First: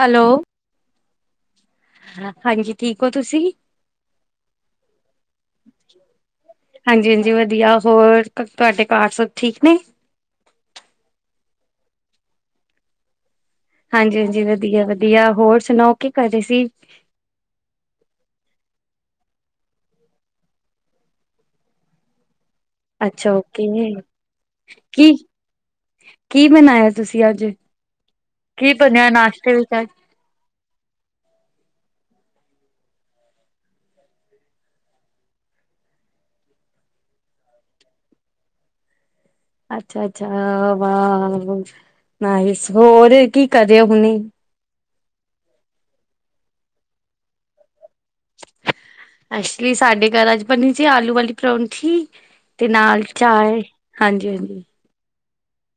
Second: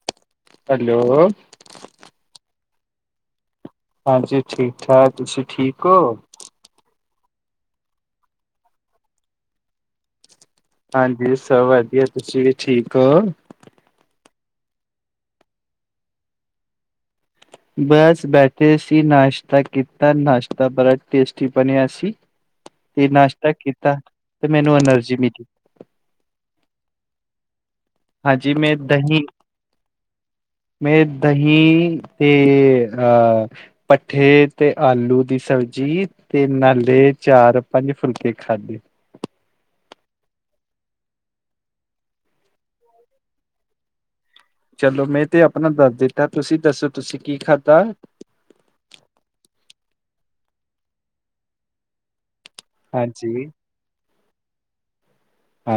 Hello, hello ਹਾਂਜੀ ਠੀਕ ਹੋ ਤੁਸੀਂ? ਹਾਂਜੀ ਠੀਕ ਠਾਕ, ਤੁਸੀਂ ਠੀਕ ਹੋ ਹਾਂਜੀ ਹਾਂਜੀ ਵਧੀਆ ਹੋਰ, ਤੁਹਾਡੇ ਘਰ ਸਭ ਠੀਕ ਨੇ। ਹਾਂਜੀ, ਸਭ ਵਧੀਆ ਤੁਸੀਂ ਵੀ ਠੀਕ ਹੋ ਹਾਂਜੀ ਹਾਂਜੀ ਵਧੀਆ ਵਧੀਆ ਹੋਰ ਸੁਣਾਓ ਕੀ ਕਰ ਰਹੇ ਸੀ। ਬਸ ਬੈਠੇ ਸੀ, ਨਾਸ਼ਤਾ ਕੀਤਾ, ਨਾਸ਼ਤਾ ਬੜਾ ਟੇਸਟੀ ਬਣਿਆ ਸੀ। ਤੇ ਅੱਛਾ ਨਾਸ਼ਤਾ ਓਕੇ ਕੀਤਾ, ਤੇ ਮੈਨੂੰ ਕੀ ਐਨਰਜੀ ਮਿਲੀ। ਕੀ ਬਣਾਇਆ ਤੁਸੀਂ ਅੱਜ ਹਾਂਜੀ ਕੀ ਮੈਂ ਬਣਿਆ ਦਹੀਂ, ਨਾਸ਼ਤੇ ਵਿੱਚ ਅੱਜ ਮੈਂ ਦਹੀਂ ਤੇ ਅਹ ਪੱਠੇ ਤੇ, ਆਲੂ ਦੀ ਸਬਜ਼ੀ, ਤੇ ਨਾਲੇ ਚਾਰ ਪੰਜ ਫੁਲਕੇ ਖਾਧੇ। ਅੱਛਾ ਅੱਛਾ, ਵਾਹ, ਨਾਇਸ, ਹੋਰ ਕੀ ਕਰ ਰਹੇ ਹੋ ਹੁਣੇ। ਚਲੋ ਮੈਂ ਤੇ ਆਪਣਾ ਦੱਸ ਦਿੱਤਾ, ਤੁਸੀਂ ਦੱਸੋ ਤੁਸੀਂ ਕੀ ਖਾਧਾ। ਐਕਚੁਲੀ ਸਾਡੇ ਘਰ ਅੱਜ ਬਣੀ ਸੀ, ਆਲੂ ਵਾਲੀ ਪਰੌਂਠੀ। ਤੇ ਨਾਲ ਹਾਂਜੀ ਚਾਏ, ਹਾਂਜੀ-ਹਾਂਜੀ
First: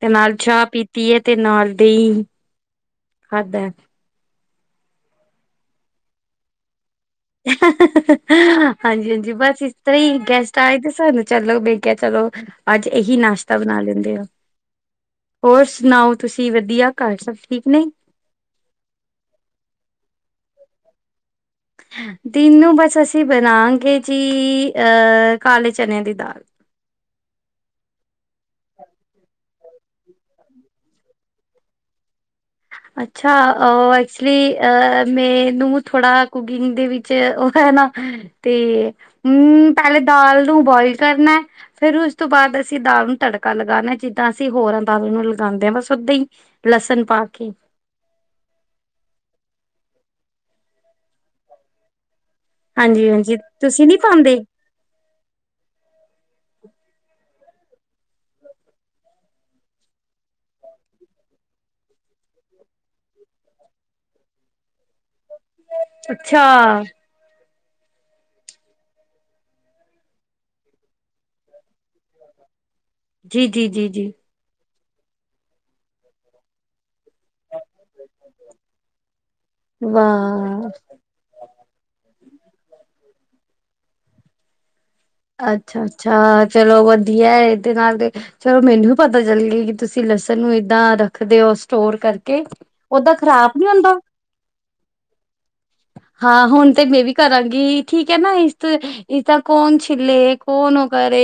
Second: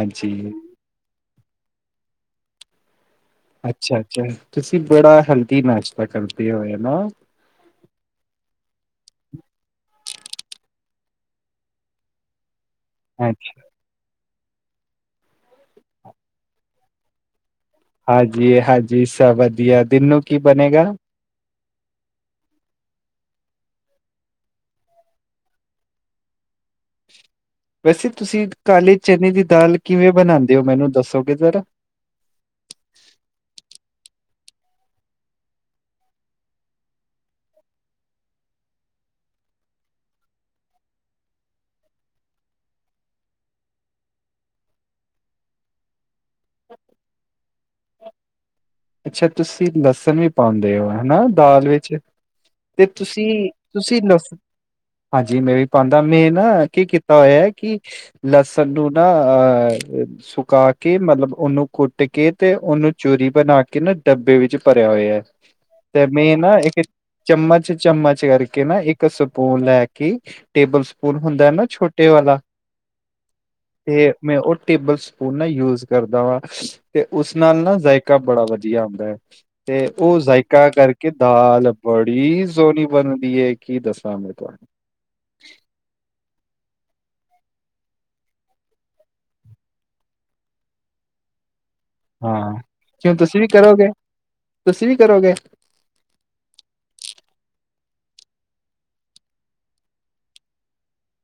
ਤੇ ਨਾਲ ਚਾਹ ਪੀਤੀ ਐ। ਤੇ ਨਾਲ ਦੀ। ਅੱਛਾ-ਅੱਛਾ, ਤੁਸੀਂ ਬੜਾ ਹੇਲਦੀ ਨਾਸ਼ਤਾ ਕਰਦੇ ਔ ਨਾ। ਹਾ-ਹਾ-ਹਾ-ਹਾ। ਹਾਂਜੀ-ਹਾਂਜੀ, ਬਸ ਇਸ ਤਰ੍ਹਾਂ ਈ ਗੈਸਟ ਆਏ ਤੇ ਸਾਨੂੰ ਚੱਲੋ, ਬਈ ਕਿਆ ਚਲੋ। ਔ ਹ ਅੱਜ ਇਹੀ ਨਾਸ਼ਤਾ ਬਣਾ ਲੈਂਦੇ ਆਂ, ਹੋਰ ਸੁਣਾਓ ਤੁਸੀਂ ਵਧੀਆ ਘਰ ਸਭ ਠੀ ਹਾਂਜੀ-ਹਾਂਜੀ। ਸਭ ਵਧੀਆ ਦਿਨ ਨੂੰ ਕੀ ਬਣੇਗਾ? ਹ [inaudible] ਦਿਨ ਨੂੰ ਬਸ ਅਸੀਂ ਬਣਾਗੇ ਜੀ, ਅ, ਕਾਲੇ ਚਨਿਆ ਦੀ ਦਾਲ। [inaudible] ਵੈਸੇ ਤੁਸੀਂ ਕਾਲੇ ਚਨੇ ਦੀ ਦਾਲ ਕਿਵੇਂ ਬਣਾਦੇ ਔ, ਮੈਨੂੰ ਦੱਸੋਗੇ ਜ਼ਰਾ? ਅੱਛਾ, ਅ ਐਕਚਲੀ ਅ ਮੈਨੂੰ ਥੋੜਾ ਕੁਕਿੰਗ ਦੇ ਵਿੱਚ ਉਹ ਸੁਣੋ, ਤੇ ਹੂ ਪਹਿਲੇ ਦਾਲ ਨੂੰ ਬੋਇਲ ਕਰਨਾ। ਫੇਰ ਉਸ ਤੋਂ ਬਾਅਦ ਅ ਅਸੀਂ ਦਾਲ ਨੂੰ ਤੜਕਾ ਲਗਾਨੇ, ਜਿੱਦਾ ਅਸੀਂ ਹੋਰਾਂ ਦਾਲਾ ਨੂੰ ਲਗਾਂਦੇ, ਬਸ ਓਦਾਂ ਈ ਲਸਣ ਪਾ ਸਕਕਿਬ [inaudible] ਅੱਛਾ, ਤੁਸੀਂ ਲਸਣ ਵੀ ਪਾਣਦੇ ਔ ਹੈਨਾ, ਦਾਲ ਵਿੱਚ। ਤੇ ਹਾਂਜੀ ਹਾਂਜੀ ਤੁਸੀਂ, ਨੀ ਤੁਸੀਂ ਪਾਉਂਦੇ ਲਸਨ, ਹਾਂਜੀ ਮੈਂ ਵੀ ਪਾਣਦਾ ਮੇਨ ਨਾ ਕੀ ਕੀਤਾ ਹੋਇਆ, ਕਿ ਲਸਣ ਨੂੰ ਨਾ ਅਹ ਸੁਕਾ ਕੇ ਮਤਲਬ ਔਨੂੰ ਕੁੱਟ ਕੇ, ਤੇ ਔਨੂੰ ਚੂਰੀ ਬਣਾ ਕੇ ਕਿ ਨਾ ਡੱਬੇ ਵਿੱਚ ਭਰਿਆ ਹੋਇਆ, ਤੇ ਮੈਂ ਅੱਛਾ ਨਾ ਇੱਕ ਚਮਚ ਚਮਚ ਕਰਕੇ ਨਾ ਇੱਕ ਸਪੂਨ ਲੈ ਕੇ। ਟੇਬਲ ਸਪੂਨ ਹੁੰਦਾ ਨਾ ਛੋਟੇ ਵਾਲਾ? ਜੀ-ਜੀ-ਜੀ-ਜੀ। ਤੇ ਮੈਂ ਉਹ ਟੇਬਲ ਸਪੂਨ ਨਾ ਯੂਜ ਕਰਦਾ ਵਾ, ਤੇ ਉਸ ਨਾਲ ਨਾ ਜਾਇਕਾ ਬੜਾ ਵਧ ਧੀਆ ਆਂਦਾ। ਤੇ ਉਹ ਜਾਇਕਾ ਵਾਹ ਕਰਕੇ ਦਾਲ ਬੜੀ ਸੋਹਣੀ ਬਣ ਧੀਏ, ਕੀ ਦੱਸਾਂ ਮੈਂ ਤੁਹਾਨੂੰ। ਅੱਛ-ਅੱਛਾ। ਚਲੋ ਵਧੀਆ ਏਦੇ ਨਾਲ ਤੇ ਚਲੋ ਮੈਨੂੰ ਵੀ ਪਤਾ ਚੱਲ ਗੇ। ਕਿ ਤੁਸੀਂ ਲਸਨ ਨੂੰ ਏਦਾਂ ਰੱਖਦੇ ਓ। ਸਟੋਰ ਕਰਕੇ ਹਾਂ ਔਦਾ ਕਿਉਂ ਤੁਸੀਂ ਵੀ ਖ਼ਰਾਬ ਨੀ ਕਰੋਗੇ ਹੁੰਦਾ? ਤੁਸੀਂ ਵੀ ਕਰੋਗੇ ਹਾਂ। ਹੁਣ ਤੇ ਮੈਂ ਵੀ ਕਰਾਂਗੀ। ਠੀਕ ਹੈ ਨਾ ਇਸ ਇਸਦਾ ਕੌਣ ਸ ਤੀਰਲੇ ਕੋਨ ਓ ਕਰੇ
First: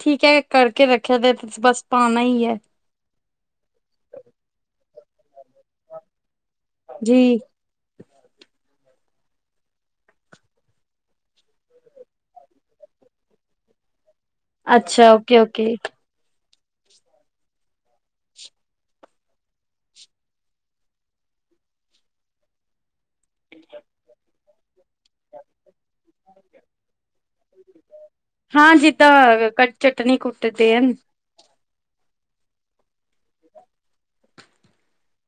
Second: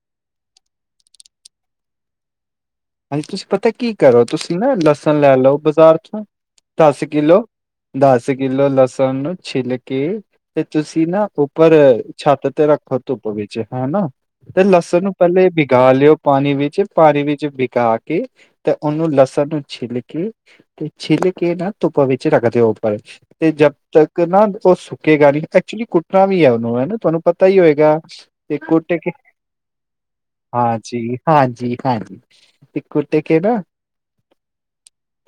।ਠੀਕ ਐ ਕਰਕੇ ਰੱਖਿਆ ਦਾ ਤੁਸੀਂ ਬਸ ਪਾਣਾ ਈ ਐ। ਹਾਂਜੀ। ਤੁਸੀਂ ਪਤਾ ਕੀ ਕਰੋ। ਤੁਸੀਂ ਨਾ ਲਸਨ ਲੈ ਲਓ ਬਾਜ਼ਾਰ ਤੋਂ ਦਸ ਜੀ ਕਿਲੋ। ਦਸ ਕਿਲੋ ਲਸਨ ਨੂੰ ਛਿਲ ਕੇ। ਤੇ ਤੁਸੀਂ ਨਾ ਉੱਪਰ ਛੱਤ ਤੇ ਰੱਖ ਪਰ ਧੁੱਪ ਵਿੱਚ ਹੇਨਾ। ਤੇ ਲਸਣ ਅੱਛਾ ਨੂੰ ਓਕੇ ਪਹਿਲੇ ਓਕੇ ਬੀਗਾ ਲਿਓ ਪਾਨੀ ਵਿੱਚ ਪਾਨੀ ਵਿੱਚ ਬੀ ਕਾ ਕੇ ਤੇ ਉਹਨੂੰ ਲਸਨ ਨੂੰ ਛਿੱਲ ਕੇ ਤੇ ਛਿੱਲ ਕੇ ਨਾ ਧੁੱਪ ਵਿੱਚ ਰੱਖ ਦਿਓ। ਉਪਰ ਤੇ ਜਬ ਤੱਕ ਨਾ ਉਹ ਸੁਕੇਗਾ ਨੀ ਐਕਚੁਲੀ ਕੁੱਟਨਾ ਵੀ ਐ ਉਨੂੰ ਹਨਾ। ਤੁਹਾਨੂੰ ਪਤਾ ਈ ਹੋਏਗਾ। ਤੇ ਹਾਂ ਕੁਟ ਕੇ ਜਿੱਦਾਂ ਚਟਨੀ ਕੁੱਟਦੇ ਹਨ ।ਹਾਂਜੀ-ਹਾਂਜੀ। ਹਾਂਜੀ। ਤੇ ਕੁਟ ਕੇ ਨਾ,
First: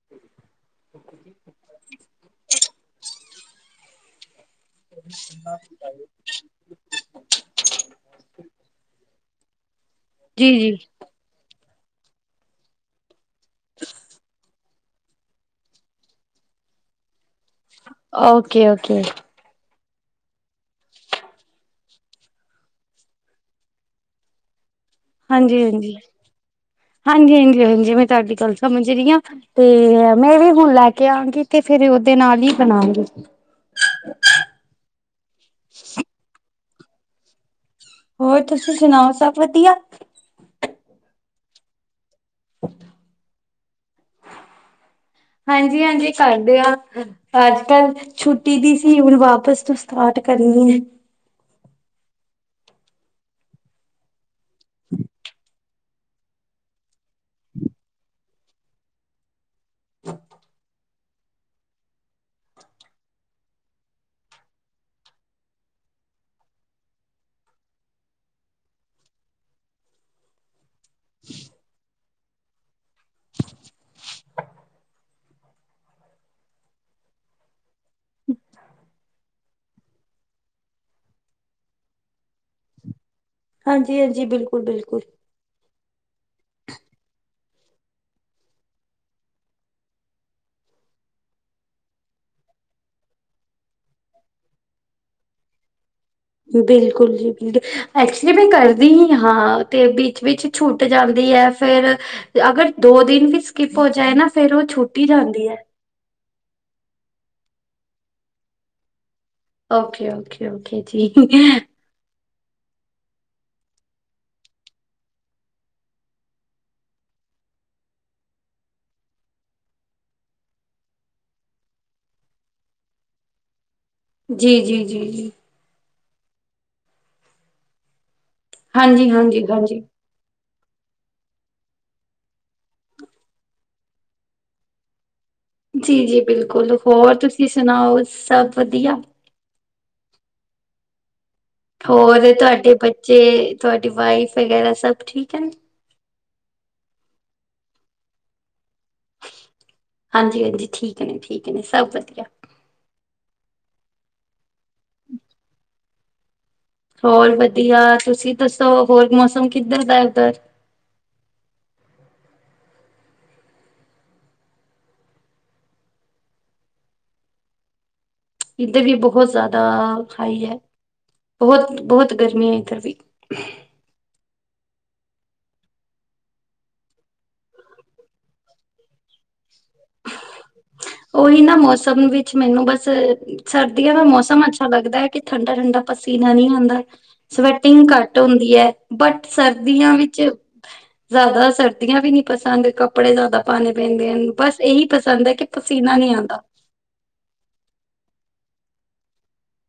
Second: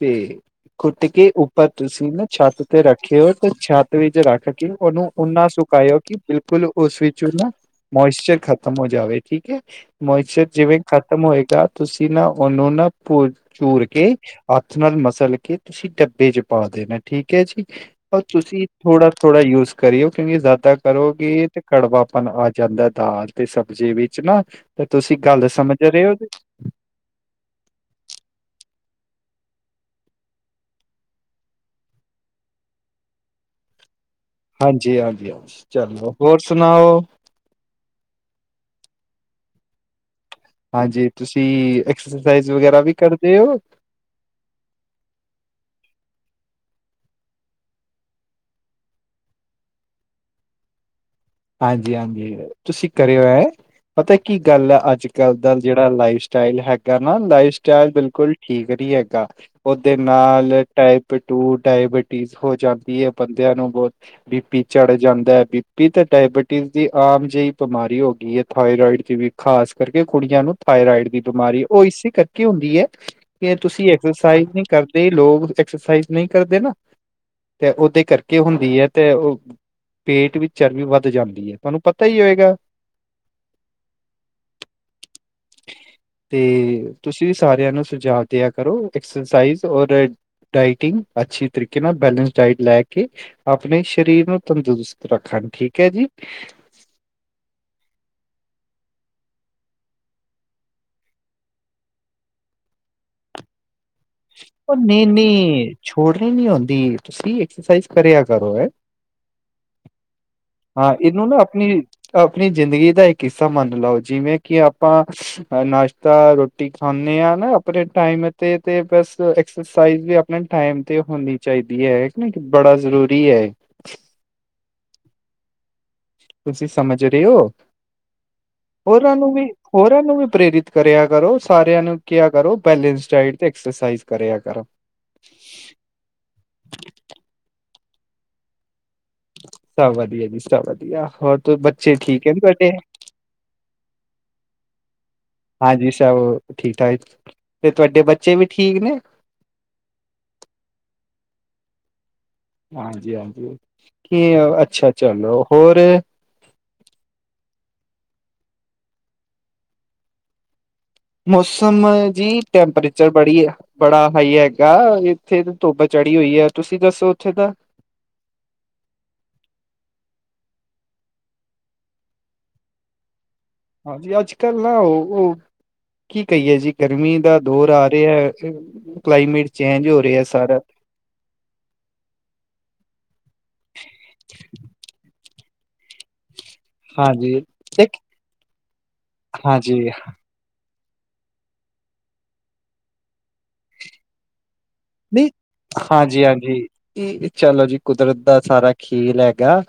ਤੇ ਕੁੱਟ ਕੇ ਉੱਪਰ ਤੁਸੀਂ ਨਾ ਛੱਤ ਤੇ ਰੱਖੇਓ ।ਤੇ ਛੱਤ ਵਿੱਚ ਰੱਖ ਕ ਕਿ ਉਨੂੰ ਓਨਾ ਸੁਕਾਇਓ ਕਿ ਬਿਲਕੁਲ ਉਸ ਵਿੱਚੋ ਨਾ ਮੋਇਸਚਰ ਖਤਮ ਹੋ ਜਾਵੇ। ਠੀਕ ਐ। ਮੋਇਚਰ ਜੀ ਜੀ ਜਿਵੇਂ ਖ਼ਤਮ ਹੋਏਗਾ ਤੁਸੀਂ ਨਾ ਉਨੂੰ ਨਾ ਪੂ ਪੂਰ ਕੇ ਹੱਥ ਨਾਲ ਮਸਲ ਕੇ ਤੁਸੀਂ ਡੱਬੇ ਚ ਪਾ ਦੇਨੇ। ਠੀਕ ਕੇ ਜੀ। ਪਰ ਤੁਸੀਂ ਓਕੇ ਓਕੇ ਥੋੜਾ ਥੋੜਾ ਯੂਜ ਕਰਿਐ ਕਰਿਐ ਜ਼ਿਆਦਾ ਕਰੋਗੀ ਤੇ ਕੜਵਾਪਨ ਆ ਜਾਂਦਾ ਦਾਲ ਤੇ ਸਬਜ਼ੀ ਵਿੱਚ ਨਾ। ਤੇ ਤੁਸੀਂ ਗੱਲ ਸਮਝ ਰਹੇ ਓ ਜ? ਹਾਂਜੀ-ਹਾਂਜੀ-ਹਾਂਜੀ। ਮੈਂ ਤਾਡੀ ਗੱਲ ਸਮਝ ਰੀ ਆ। ਤੇ ਮੈਂ ਵੀ ਹੁਣ ਲੈ ਕੇ ਆਵਾਂਗੀ ਤੇ ਫੇਰ ਉਹਦੇ ਨਾਲ ਹੀ ਬਨਾਗੀ। ਹਾਂਜੀ-ਹਾਂਜੀ-ਹਾਂਜੀ। ਚਲੋ ਹੋਰ ਸੁਣਾਓ? ਹੋਰ ਤੁਸੀਂ ਸੁਨਾਓ ਸਭ ਵਧੀਆ? ਹਾਂਜੀ ਤੁਸੀਂ ਐਕਸਰਸਾਈਜ਼ ਵਗੈਰਾ ਵੀ ਕਰਦੇ ਹੋ ਹਾਂਜੀ, ਹਾਂਜੀ ਕਰਦੇ ਹਾਂ ਅੱਜ ਕੱਲ ਛੁੱਟੀ ਦੀ ਸੀ ਹੁਨ ਵਾਪਸ ਤੋਂ ਸਟਾਰਟ ਕਰਨੀ ਏ ਹਾਂਜੀ, ਹਾਂਜੀ ਤੁਸੀਂ ਕਰਿਓ ਐ ਪਤਾ ਕੀ ਗੱਲ ਹੈ ਅੱਜ ਕੱਲ ਦਾ ਜਿਹੜਾ ਲਾਈਫ ਸਟਾਈਲ ਹੈਗਾ ਨਾ ਲਾਈਫ ਸਟਾਈਲ ਬਿਲਕੁਲ ਠੀਕ ਹੈਗਾ ਉਹਦੇ ਨਾਲ ਟ ਪਟੂ ਡਾਇਬਿਟੀਜ਼ ਹੋ ਜਾਂਦੀ ਹੈ ਬੰਦਿਆਂ ਨੂੰ ਬਹੁਤ ਬੀਪੀ ਚੜ ਜਾਂਦਾ ਹੈ ਬੀਪੀ ਤੇ ਡਾਇਬਟੀਜ਼ ਦੀ ਆਮ ਜਿਹੀ ਬਿਮਾਰੀ ਹੋ ਗਈ ਹੈ। ਥਾਇਰੋਇਡ ਦੀ ਵੀ ਖਾਸ ਕਰਕੇ ਕੁੜੀਆਂ ਨੂੰ ਥਾਇਰਾਇਡ ਦੀ ਬਿਮਾਰੀ ਉਹ ਇਸੀ ਕਰ ਕੀ ਹੁੰਦੀ ਹੈ ਕਿ ਤੁਸੀਂ ਐਕਸਰਸਾਈਜ਼ ਨਹੀਂ ਕਰਦੇ ਲੋਕ ਐਕਸਰਸਾਈਜ਼ ਨਹੀਂ ਕਰਦੇ ਨਾ ਤੇ ਉਹਦੇ ਕਰਕੇ ਹੁੰਦੀ ਹੈ ਤੇ ਉਹ ਪੇਟ ਵਿੱਚ ਚਰਬੀ ਵੱਧ ਜਾਂਦੀ ਹੈ ਤੁਹਾਨੂੰ ਪਤਾ ਹੀ ਹੋਏਗਾ। ਹਾਂਜੀ, ਹਾਂਜੀ ਬਿਲਕੁਲ, ਬਿਲਕੁਲ ਤੇ ਤੁਸੀਂ ਵੀ ਸਾਰਿਆਂ ਨੂੰ ਸੁਝਾਅ ਦਿਆ ਕਰੋ। ਐਕਸਰਸਾਈਜ਼ ਔਰ ਡਾਇਟਿੰਗ ਅੱਛੀ ਤਰੀਕੇ ਨਾਲ ਬੈਲੇਂਸ ਡਾਇਟ ਲੈ ਕੇ ਅਪਨੈ ਸ਼ਰੀਰ ਨੂੰ ਤੰਦਰੁਸਤ ਰੱਖਣ ਠੀਕ ਹੈ ਜੀ ਬਿਲਕੁਲ ਜੀ ਬਿਲਕੁਲ ਅੱਛਾ ਮੈਂ ਕਰਦੀ ਹੀ ਹਾਂ ਤੇ ਵਿੱਚ ਵਿੱਚ ਛੁੱਟ ਜਾਂਦੀ ਹੈ। ਫੇਰ ਅਗਰ ਦੋ ਦਿਨ ਵੀ ਸਕੀਪ ਉਹ ਨਹੀਂ ਨਹੀਂ ਛੋੜਨੀ ਨਹੀਂ ਹੁੰਦੀ। ਤੁਸੀਂ ਐਕਸਰਸਾਈਜ਼ ਕਰਿਆ ਕਰੋ ਹੈ। ਓਕੇ-ਓਕੇ, ਓਕੇ ਓਕੇ ਹਾਂ ਜੀ, ਇਹਨੂੰ ਨਾ ਆਪਣੀ ਅ ਅਪਨੀ ਜ਼ਿੰਦਗੀ ਦਾ ਇੱਕ ਹਿੱਸਾ ਮੰਨ ਲਓ ਜਿਵੇਂ ਕਿ ਆਪਾਂ ਨਾਸ਼ਤਾ ਰੋਟੀ ਖਾਂਨੇ ਆ ਨਾ ਅਪਨੇ ਟਾਈਮ ਤੇ ਤੇ ਬਸ ਐਕਸਰਸਾਈਜ਼ ਵੀ ਅਪਨੇ ਟਾਈਮ ਤੇ ਹੋਨੀ ਚਾਹੀਦੀ ਹੈ। ਨਾ ਬੜਾ ਜ਼ਰੂਰੀ ਹੈ। ਜੀ, ਜੀ, ਜੀ ਜੀ ਤੁਸੀਂ ਸਮਝ ਰਹੇ ਹੋ ਹਾਂਜੀ-ਹਾਂਜੀ, ਹੋਰਾਂ ਹਾਂਜੀ। ਨੂੰ ਵੀ ਹਾਂਜੀ ਹਾਂਜੀ ਹੋਰਾਂ ਨੂੰ ਵੀ ਪ੍ਰੇਰਿਤ ਕਰਿਆ ਕਰੋ ਸਾਰਿਆਂ ਨੂੰ ਕਿਹਾ ਕਰੋ ਬੈਲਸ ਡਾਇਟ ਤੇ ਐਕਸਰਸਾਈਜ਼ ਕਰਿਆ ਕਰੋ ਜੀ, ਜੀ ਬਿਲਕੁਲ ਹੋਰ ਤੁਸੀਂ ਸੁਣਾਓ ਸਭ ਵਧੀਆ ਸਭ ਵਧੀਆ ਜੀ ਸਭ ਵਧੀਆ ਹੋਰ ਤੇ ਬੱਚੇ ਹੋਰ ਠੀਕ ਹੈ ਤੁਹਾਡੇ ਬੱਚੇ ਤੁਹਾਡੀ ਵਾਈਫ ਵਗੈਰਾ ਸਭ ਠੀਕ ਹਨ ਹਾਂਜੀ ਸਭ ਠੀਕ ਠਾਕ ਤੇ ਤੁਹਾਡੇ ਬੱਚੇ ਵੀ ਠੀਕ ਨੇ ਹਾਂਜੀ, ਹਾਂਜੀ ਠੀਕ ਨੇ ਠੀਕ ਨੇ ਸਭ ਵਧੀਆ ਹਾਂਜੀ, ਹਾਂਜੀ ਕੀ ਅੱਛਾ ਚਲੋ ਹੋਰ ਹੋਰ ਵਧੀਆ ਤੁਸੀਂ ਦੱਸੋ ਹੋਰ ਮੌਸਮ ਕੀਦਾ ਦਾ ਉੱਧਰ ਮੌਸਮ ਜੀ, ਟੈਂਪਰੇਚਰ ਬੜੀ ਬੜਾ ਹਾਈ ਹੈਗਾ ਇੱਥੇ ਧੁੱਪ ਚ' ਚੜੀ ਹੋਈ ਹੈ ਤੁਸੀਂ ਦੱਸੋ ਉੱਥੇ ਦਾ [unintelligible] ਇੱਧਰ ਵੀ ਬਹੁਤ ਜ਼ਿਆਦਾ ਹਾਈ ਹੈ ।ਬਹੁਤ -ਬਹੁਤ ਗਰਮੀ ਹੈ ਇੱਧਰ ਵੀ ਹਾਂਜੀ ਅੱਜ ਕੱਲ ਨਾ ਉਹ ਉਹ ਕੀ ਕਹੀਏ ਜੀ ਗਰਮੀ ਦਾ ਦੌਰ ਆ ਰਿਹਾ। ਕਲਾਈਮੇਟ ਚੇਂਜ ਹੋ ਰਿਹਾ। ਸਾਰਾ ਉਹੀ ਨਾ ਮੌਸਮ ਵਿੱਚ ਮੈਨੂੰ ਬਸ ਸਰਦੀਆਂ ਦਾ ਮੌਸਮ ਅੱਛਾ ਲੱਗਦਾ ਹੈ। ਠੰਡਾ, ਠੰਡਾ ਪਸੀਨਾ ਨਹੀ ਆ ਹੁੰਦਾ ਹਾਂਜੀ ਸਵੈਟਿੰਗ ਇੱਕ ਘੱਟ ਹੁੰਦੀ ਹੈ ਬਟ ਹਾਂਜੀ ਸਰਦੀਆਂ ਵਿੱਚ ਜ਼ਿਆਦਾ ਸਰਦੀਆਂ ਵੀ ਨੀ ਪਸੰਦ ਕੱਪੜੇ ਜ਼ਿਆਦਾ ਪਾਉਣੇ ਪੈਂਦੇ ਹਨ ਬਸ ਇਹੀ ਪਸੰਦ ਨਹੀਂ ਹੈ ਕਿ ਪਸੀਨਾ ਨਹੀਂ ਹਾਂਜੀ, ਆਉਂਦਾ ਹਾਂਜੀ ਚਲੋ ਜੀ ਕੁਦਰਤ ਦਾ ਸਾਰਾ ਹੈਗਾ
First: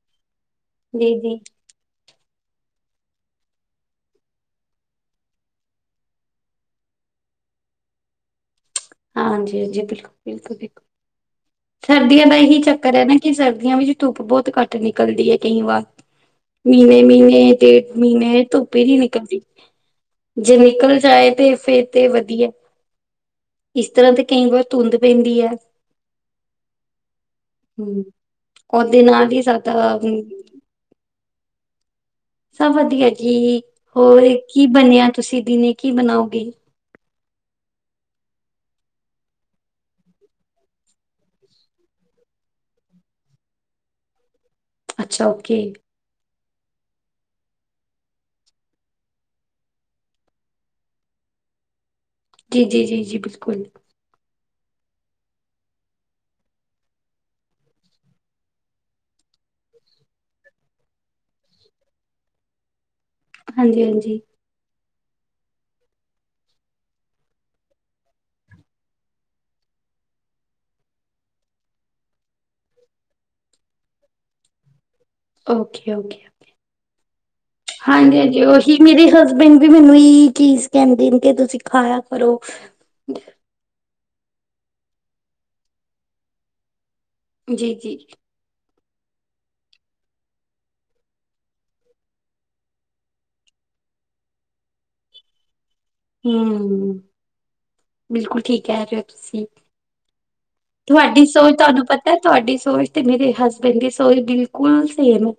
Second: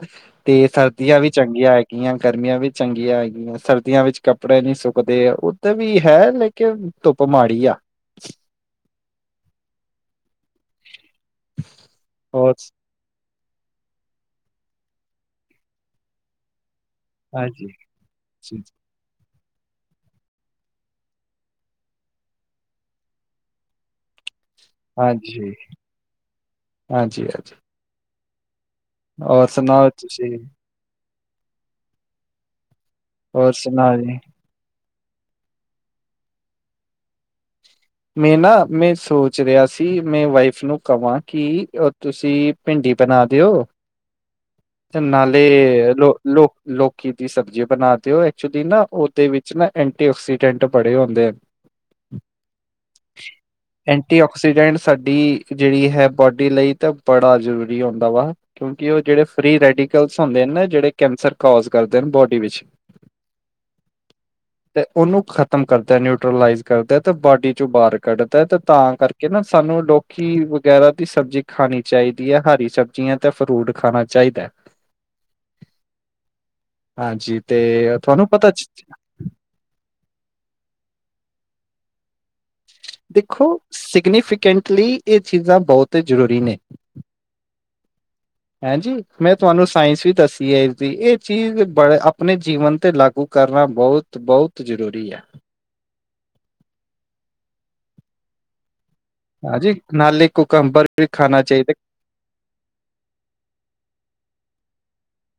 ਤੇ ਜੀ ਸਰਦੀਆਂ ਵੀ ਜੀ ਚੰਗੀਆਂ ਹੈਗੀਆਂ ਗਰਮੀਆਂ ਵੀ ਚੰਗੀਆਂ ਹੈਗੀਆਂ ਸਰਦੀਆਂ ਵਿੱਚ ਕੱਪੜੇ ਨਹੀਂ ਸੁੱਕਦੇ ਉੱਧਰ ਵੀ ਹੈ ਲੇਕਿਨ ਧੁੱਪ ਕੁਮਾੜੀ ਆ [unintelligible] ਹਾਂ, ਹਾਂਜੀ, ਹਾਂਜੀ ਬਿਲਕੁਲ, ਬਿਲਕੁਲ, ਬਿਲਕੁਲ ਸਰਦੀਆਂ ਦਾ ਹੋਰ ਇਹੀ ਚੱਕਰ ਹੈ ਨਾ ਕੀ ਸਰਦੀਆਂ ਵਿੱਚ ਧੁੱਪ ਬਹੁਤ ਘੱਟ ਨਿਕਲਦੀ ਹੈ ਕਈ ਵਾਰ? ਮਹੀਨੇ ਮਹੀਨੇ ਹਾਂਜੀ। ਡੇਢ ਮਹੀਨੇ ਜੀ, ਧੁੱਪੇ ਨੀ ਨਿਕਲਦੀ । ਜੇ ਨਿਕਲ ਜਾਏ ਤੇ ਫਿਰ ਤੇ ਵਧੀਆ ਇਸ ਤਰ੍ਹਾਂ ਦੇ ਕਈ ਵਾਰ ਧੁੰਦ ਪੈਂਦੀ ਐ ਹਾਂਜੀ, ਹਾਂਜੀ-ਹਾਂਜੀ ਹਮ। ਉਹਦੇ ਨਾਲ ਦੀ ਹੋਰ ਸਾਦਾ ਸੁਣਾਓ ਆ ਗਈ ਤੁਸੀਂ ਸੱਭ ਵਧੀਆ ਹੋਰ ਜੀ, ਸੁਣਾਓ ਜੀ। ਹੋਰ ਕੀ ਬਣਿਆ ਤੁਸੀਂ ਦਿਨੇ ਕੀ ਬਣਾਓਗੇ। ਮੈਂ ਨਾ ਮੈਂ ਸੋਚ ਰਿਹਾ ਸੀ ਮੈਂ ਵਾਈਫ ਨੂੰ ਕਵਾਂ ਕੀ ਤੁਸੀਂ ਪਿੰਡ ਏ ਤਾਂ ਬਣਾ ਦਿਓ [inaudible] ਅੱਛਾ ਓਕੇ ਨਾਲੇ ਲੋ ਲੋਕ ਲੋਕੀ ਦੀ ਸਬਜ਼ੀ ਬਣਾਤੇ ਹੋ, ਐਕਚੁਲੀ ਨਾ ਉਹਦੇ ਵਿੱਚ ਨਾ ਐਂਟੀ ਆਕਸੀਡੈਂਟ ਬੜੇ ਹੁੰਦੇ ਹਨ [unintelligible] ਜੀ ਜੀ ਜੀ ਜੀ ਬਿਲਕੁਲ ਐਂਟੀ ਆਕਸੀਡੈਂਟ ਸਾਡੀ ਜਿਹੜੀ ਹੈ ਬੋਡੀ ਲਈ ਤਾਂ ਬੜਾ ਜਰੂਰੀ ਹੁੰਦਾ ਵਾ ਕਿਉਂਕਿ ਇਹ ਜਿਹੜੇ ਫ੍ਰਰੀ ਰੈ ਡੀਕਲਸ ਹੁੰਦੇ ਆ ਨ ਜਿਹੜੇ ਕੈਂਸਰ ਕੋਜ਼ ਕਰਦੇ ਬੋਡੀ ਵਿੱਚ ਹਾਂਜੀ ਹਾਂਜੀ ਤੇ ਉਹਨੂੰ ਖ਼ਤਮ ਕਰਦੇ ਨਿਊਟਲਾਈਜ਼ ਕਰਦੇ ਤੇ ਬਾਡੀ ਚੋਂ ਬਾਹਰ ਕੱਢਦਾ ਤੇ ਤਾਂ ਕਰਕੇ ਨਾ ਸਾਨੂੰ ਲੋਕੀ ਵਗੈਰਾ ਦੀ ਸਬਜ਼ੀ ਖਾਣੀ ਚਾਹੀਦੀ ਹੈ ਹਰ ਹਰੀ ਸਬਜ਼ੀਆਂ ਤੇ ਫਰੂਟ ਖਾਣਾ ਚਾਹੀਦੈ ਓਕੇ ਓਕੇਓ ਹਾਂਜੀ ਤੇ ਹਾਂਜੀ ਤੁਹਾਨੂੰ ਹਾਂਜੀ ਪਤਾ ਉਹੀ ਮੇਰੇ ਹਸਬੈਂਡ ਵੀ ਮੈਨੂੰ ਹੀ ਚੀਜ਼ ਕਹਿੰਦੇ ਨੇ ਕਿ ਤੁਸੀਂ ਖਾਇਆ। ਕਰੋ ਦੇਖੋ ਸਿਗਨੀਫੀਕੈਂਟਲੀ ਇਹ ਚੀਜ਼ਾਂ ਬਹੁਤ ਹੀ ਜ਼ਰੂਰੀ ਨੇ! ਜੀ ਜੀ ਹੈਂਜੀ ਮੈਂ ਤੁਹਾਨੂੰ ਸਾਇੰਸ ਵੀ ਦੱਸੀ ਹੈ ਇਹਦੀ ਇਹ ਚੀਜ਼ ਬੜ ਆਪਣੇ ਜੀਵਨ ਤੇ ਲਾਗੂ ਕਰਨਾ ਬਹੁਤ ਬਹੁਤ ਜ਼ਰੂਰੀ ਐ। ਹੂੰ, ਬਿਲਕੁਲ ਠੀਕ ਕਹਿ ਰਹੇ ਤੁਸੀਂ ਹਾਂਜੀ ਨਾਲੇ ਕੁਕੰਬਰ ਵੀ ਤੁਹਾਡੀ ਖਾਣਾ ਸੋਚ ਚਾਹੀਦਾ ਤੁਹਾਨੂੰ ਪਤਾ ਤੁਹਾਡੀ ਸੋਚ ਤੇ ਮੇਰੇ ਹਸਬੈਂਡ ਦੀ ਸੋਚ ਬਿਲ ਕੁਲ ਸੇਮ ਆ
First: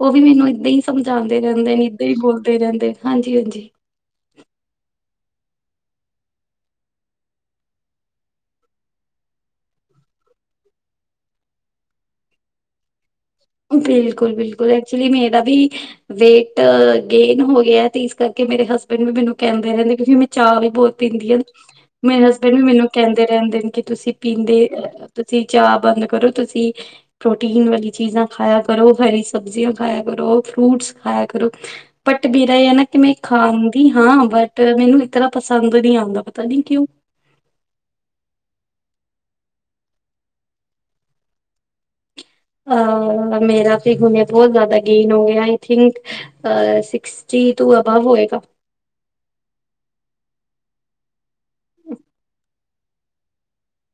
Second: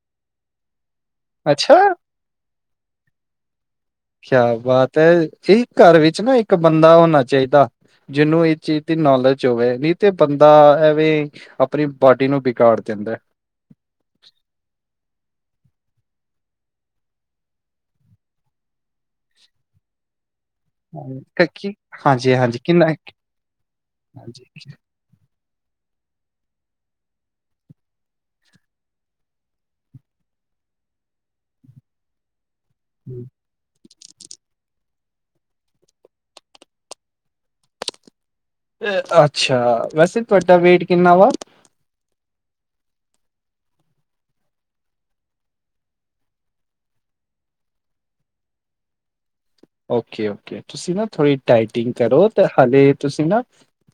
ਉਹ ਵੀ ਮੈਨੂੰ ਏਦਾਂ ਈ ਸਮਝਾਂਦੇ ਰਹਿੰਦੇ ਅੱਛਾ! ਨੇ ਏਦਾਂ ਹੀ ਬੋਲਦੇ ਰਹਿੰ ਤੇ ਹਾਂਜੀ ਹਾਂਜੀ। ਕਿਆ ਬਾਤ ਐ, ਇੱਕ ਘਰ ਵਿੱਚ ਨਾ ਇੱਕ ਬੰਦਾ ਹੋਣਾ ਚਾਹੀਦਾ। ਜਿਹਨੂੰ ਇਹ ਚੀਜ਼ ਦੀ ਨੌਲੇਜ ਹੋਵੇ ਨਹੀਂ ਤੇ ਬੰਦਾ ਐਵੇਂ ਆਪਣੀ ਬਾਡੀ ਨੂੰ ਬਿਗਾੜ ਦਿੰਦਾ। ਬਿਲਕੁਲ ਬਿਲਕੁਲ ਏ। ਐਕਚੁਲੀ ਮੇਰਾ ਵੀ ਵੇਟ ਗੇਨ ਹੋ ਗਿਆ ਤੇ ਇਸ ਕਰਕੇ ਮੇਰੇ ਹਸਬੈਂਡ ਵੀ ਮੈਨੂੰ ਕਹਿੰਦੇ ਨੇ [unintelligible] ਚਾਹ ਵੀ ਬਹੁਤ ਪੀਂਦੀ ਆ ਮੇਰੇ ਹਸਬੈਂਡ ਹਾਂਜੀ-ਹਾਂਜੀ ਵੀ ਕਿੰਨਾ ਮੈਨੂੰ ਕਹਿੰਦੇ ਰਹਿੰਦੇ ਨੇ ਕਿ ਤੁਸੀਂ ਹਾਂਜੀ, ਪੀਂਦੇ ਅ ਤੁਸੀਂ ਚਾਹ ਬੰਦ ਕਰੋ, ਤੁਸੀਂ ਪ੍ਰੋਟੀਨ ਵਾਲੀ ਚੀਜ਼ਾਂ ਖਾਇਆ ਕਰੋ! ਹਰੀ ਸਬਜ਼ੀਆਂ ਖਾਇਆ ਕਰੋ, ਫਰੂਟਸ ਖਾਇਆ ਕਰੋ ਬਟ ਫਿ ਏ ਆ ਨਾ ਕੀ ਮੈਂ ਖਾਂਦੀ ਹਾਂ ਬਟ ਮੈਨੂੰ ਤਰ੍ਹਾਂ ਪਸੰਦ ਨੀ ਆਂਦਾ ਪਤਾ ਨੀ ਕਿਉਂ? ਏ ਅੱਛਾ ਵੈਸੇ ਤੁਹਾਡਾ ਵੇਟ ਕਿੰਨਾ ਵਾ? ਅ ਮੇਰਾ ਤੇ ਹੁਣੇ ਬਹੁਤ ਜ਼ਿਆਦਾ ਗੇਨ ਹੋ ਗਿਆ ਆਈ ਥਿੰਕ ਅ ਸਿਕਸਟੀ ਤੋਂ ਅਬੱਬ ਹੋਏਗਾ? ਓਕੇ ਓਕੇ, ਤੁਸੀਂ ਨਾ ਥੋੜ੍ਹੀ ਡਾਈਟਿੰਗ ਕਰੋ ਤੇ ਹਾਲੇ ਤੁਸੀਂ ਨਾ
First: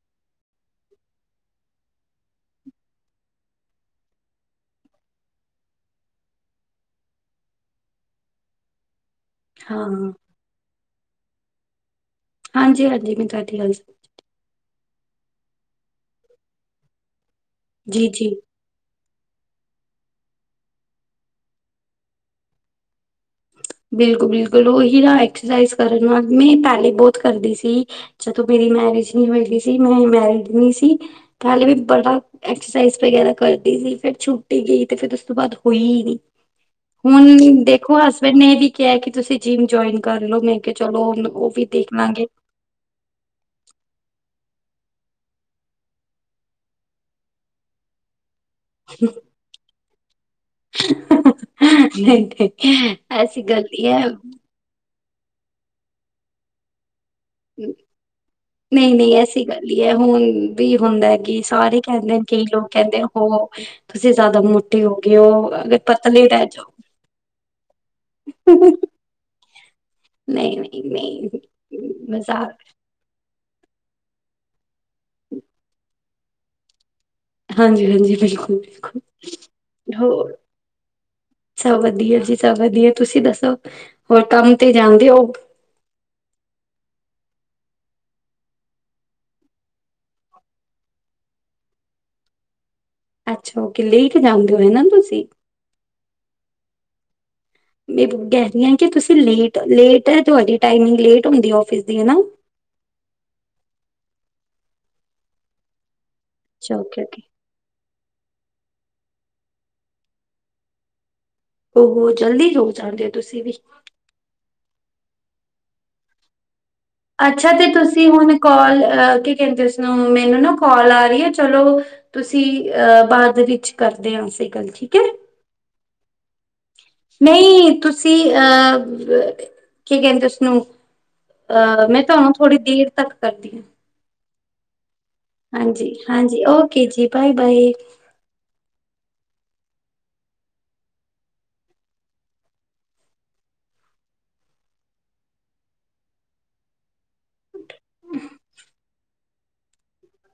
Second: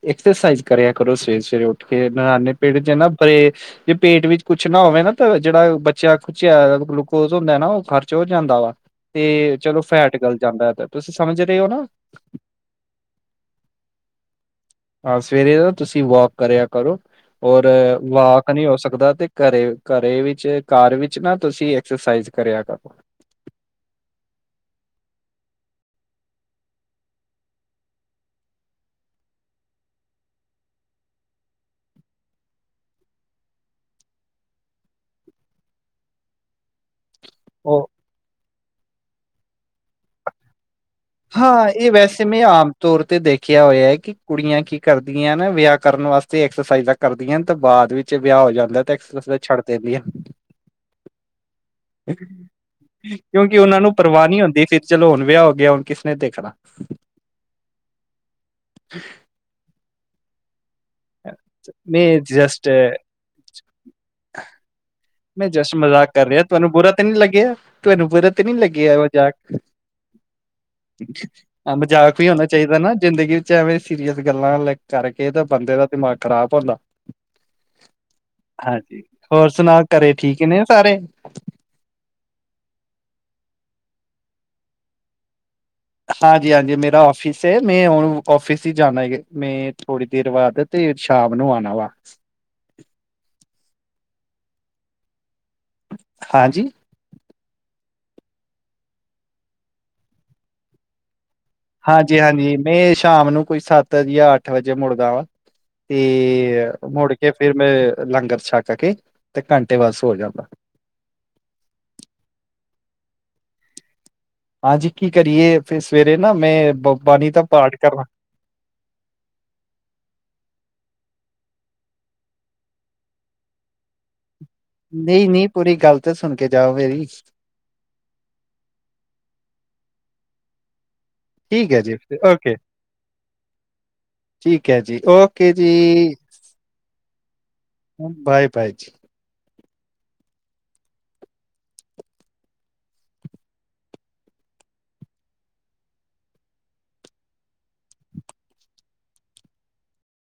ਐਕਸਰਸਾਈਜ਼ ਕਰਿਆ ਕਰੋ, ਸਵੇਰੇ ਸਵੇਰੇ ਉੱਠ ਕੇ ਨਾਣੇ ਪੇਟ [unintelligible] ਜੇ ਪੇਟ ਵਿੱਚ ਕੁਛ ਨਾ [unintelligible] ਜਿਹੜਾ ਬਚਿਆ ਖੂਚਿਆ ਗੁਲੂਕੋਜ਼ ਹੁੰਦਾ ਨਾ ਉਹ ਖਰਚ ਹੋ ਜਾਂਦਾ ਵਾ। ਤੇ ਚਲੋ ਹਾਂ ਫੈਟ ਗਲ ਜਾਂਦਾ ਗਾ ਤੁਸੀਂ ਸਮਝ ਰਿਓ ਨਾ? ਹਾਂਜੀ ਹਾਂਜੀ, ਮੈਂ ਤੁਹਾਡੀ ਗੱਲ ਸਮਝ ਹਾਂ ਸਵੇਰੇ ਨਾ ਤੁਸੀਂ ਵਾਕ ਕਰਿਆ ਕਰੋ, ਔਰ ਜੀ ਜੀ ਵਾਕ ਨਹੀਂ ਹੋ ਸਕਦਾ ਤੇ ਘਰੇ ਓ ਘਰੇ ਵਿੱਚ ਘਰ ਵਿੱਚ ਨਾ ਤੁਸੀਂ ਐਕਸਰਸਾਈਜ਼ ਕਰਿਆ ਕਰੋ। [inaudible] ਬਿਲਕੁਲ-ਬਿਲਕੁਲ, ਉਹੀ ਨਾ ਐਕਸਰਸਾਈਜ਼ ਕਰਨ ਨਾਲ, ਮੈਂ ਪਹਿਲੇ ਬਹੁਤ ਕਰਦੀ ਸੀ ਜਦੋਂ ਮੇਰੀ ਮੈਂ [unintelligible] ਨਹੀਂ ਹੋਈ ਦੀ ਸੀ। ਮੈਂ [unintelligible] ਨੀ ਸੀ, ਪਹਿਲੇ ਵੀ ਬੜਾ ਐਕਸਰਸਾਈਜ਼ ਵਗੈਰਾ ਕਰਦੀ ਸੀ। ਫੇਰ ਛੁੱਟ ਈ ਗਈ, ਤੇ ਫਿਰ ਉਸ ਤੋਂ ਬਾਅਦ ਹੋਈ ਨੀ ਹੁਣ, ਉਹ ਦੇਖੋ ਹਸਬੈਂਡ ਨੇ ਇਹ ਵੀ ਕਿਹਾ ਕਿ ਤੁਸੀਂ ਜਿੰਮ ਜੋਇਨ ਕਰ ਲਓ, ਮੈਂ ਕਿਹਾ ਚਲੋ ਉਹ ਵੀ ਹਾਂ, ਇਹ ਦੇਖ ਵੈਸੇ ਲਾਂਗੇ। ਮੈਂ ਆਮ ਤੌਰ ਤੇ ਦੇਖਿਆ ਹੋਇਆ ਕਿ ਕੁੜੀਆਂ ਕੀ ਕਰਦੀਆਂ ਨਾ ਵਿਆਹ ਕਰਨ ਵਾਸਤੇ ਐਕਸਰਸਾਈਜ਼ਾਂ ਕਰਦੀਆਂ, ਤੇ ਬਾਅਦ ਵਿੱਚ ਵਿਆਹ ਹੋ ਜਾਂਦਾ, ਤਾਂ ਐਕਸਸਾਈਜ਼ ਛੱਡ ਦਿੰਦੀ ਆ ਨਹੀਂ-ਨਹੀਂ ਐਸੀ ਕਿਉਂਕਿ ਗੱਲ ਉਹਨਾਂ ਨੀ ਨੂੰ ਹੈ। ਪਰਵਾਹ ਨਹੀਂ ਹੁੰਦੀ ਇਹ ਚੀ ਚਲੋ, ਹੁਣ ਵਿਆਹ ਹੋ ਗਿਆ, ਹੁਣ ਕਿਸਨੇ ਦੇਖਣਾ? ਨਹੀਂ-ਨਹੀਂ, ਐਸੀ ਗੱਲ ਨੀ ਐ ਹੁਣ ਰ ਵੀ ਹੁੰਦਾ ਕਿ ਸਾਰੇ ਮੈਂ ਕਹਿੰਦੇ ਕਈ ਲੋਕ ਜਸਟ ਕਹਿੰਦੇ ਹੋ ਤੁਸੀਂ ਜ਼ਿਆਦਾ ਮੋਟੇ ਹੋ। ਗਏ ਮੈਂ ਹੋ ਜਸ਼ਟ ਅਗਰ ਮਜ਼ਾਕ ਕਰ ਪਤਲੇ ਰਿਹਾ ਰਹਿ ਜਾਓ ਤੁਹਾਨੂੰ ਬੁਰਾ ਤਾਂ ਨੀ ਲੱਗਿਆ, ਤੁਹਾਨੂੰ ਬੁਰਾ ਤੇ ਨੀ ਲੱਗਿਆ ਮਜ਼ਾਕ। ਨਹੀਂ ਨਹੀਂ ਨਹੀਂ ਹਾਂ, ਮਜ਼ਾਕ ਵੀ ਹੋਣਾ ਚਾਹੀਦਾ ਨਾ, ਜ਼ਿੰਦਗੀ ਐਵੇਂ ਸੀਰੀਅਸ ਗੱਲਾਂ ਲ ਕਰਕੇ ਤਾਂ ਬੰਦੇ ਦਾ ਦਿਮਾਗ ਖ਼ਰਾਬ ਹੁੰਦਾ। ਹਾਂਜੀ-ਹਾਂਜੀ, ਬਿਲਕੁਲ, ਹਾਂਜੀ, ਹੋਰ ਸੁਣਾ ਬਿਲਕੁਲ। ਘਰੇ ਹੋਰ, ਠੀਕ ਨੇ ਸਾਰੇ? ਸਭ ਵਧੀਆ ਜੀ, ਸਭ ਵਧੀਆ। ਤੁਸੀਂ ਦੱਸੋ? ਹੋਰ ਕੰਮ ਤੇ ਜਾਂਦੇ ਹੋ? ਹਾਂਜੀ-ਹਾਂਜੀ, ਮੇਰਾ ਆਫਿਸ ਏ। ਮੈਂ ਹੁਣ ਆਫਿਸ ਹੀ ਜਾਣਾ ਮੈਂ ਥੋੜੀ ਦੇਰ ਬਾਅਦ ਤੇ ਫੇਰ ਸ਼ਾਮ ਨੂੰ ਆਣਾ ਵਾਪਸ ਅੱਛਾ ਉਕੇ, ਲੇਟ ਜਾਂਦੇ ਹੋਣੇ ਨਾ ਤੁਸੀਂ? ਹਾਂਜੀ। ਮੈਂ ਕਹਿ ਰੀ ਆ ਕਿ ਤੁਸੀਂ ਲੇਟ-ਲੇਟ ਐ ਤੁਹਾਡੀ ਟਾਈਮਿੰਗ ਲੇਟ ਹੁੰਦੀ ਆਫਿਸ ਦੀ ਹਨਾ ਹਾਂਜੀ, ਹਾਂਜੀ, ਮੈਂ ਸ਼ਾਮ ਨੂੰ ਕੋਈ ਸੱਤ ਜਾਂ ਅੱਠ ਵਜੇ ਮੁੜਦਾ ਵਾਂ। ਤੇ ਅੱਛਾ ਓਕੇ ਮੁੜ ਓਕੇ ਕੇ ਫੇਰ ਮੈਂ ਲੰਗਰ ਛੱਕ ਕੇ ਤੇ ਘੰਟੇ ਬਾਅਦ ਸੌ ਜਾਂਦਾ। ਹੋ-ਹੋ ਜਲਦੀ ਸੋ ਜਾਂਦੇ ਹੋ ਤੁਸੀਂ ਵੀ। ਹਾਂਜੀ, ਕੀ ਕਰੀਏ ਫ ਸਵੇਰੇ ਨਾ ਮੈਂ ਬ- ਬਾਣੀ ਦਾ ਅੱਛਾ, ਤੇ ਪਾਠ ਕਰਨਾ ਤੁਸੀਂ ਹੁਣ ਕਾਲ, ਕੀ ਕਹਿੰਦੇ ਉਸਨੂੰ ਮੈਨੂੰ ਨਾ ਕਾਲ ਆ ਚਲੋ, ਤੁਸੀਂ ਅਹ ਬਾਅਦ ਵਿੱਚ ਕਰਦੇ ਆ ਅਸੀਂ। ਗੱਲ, ਠੀਕ ਹੈ। ਨਹੀਂ ਨਹੀਂ ਪੂਰੀ ਗੱਲ ਤਾਂ ਸੁਣ ਕੇ ਜਾਓ ਮੇਰੀ ਨਹੀਂ, ਤੁਸੀਂ ਅਹ ਕੀ ਕਹਿੰਦੇ ਉਸਨੂੰ, ਠੀਕ ਹੈ ਅਹ ਜੀ ਮੈਂ ਤੂਆਨੂੰ ਓਕੇ ਥੋੜ੍ਹੀ ਦੇਰ ਤੱਕ ਕਰਦੀ ਹਾਂ। ਠੀਕ ਹੈ ਜੀ, ਓਕੇ ਜੀ। ਹਾਂਜੀ ਹਾਂਜੀ ਓਕੇ ਜੀ ਬਾਏ ਬਾਏ ਬਾਏ-ਬਾਏ ਜੀ। [inaudible]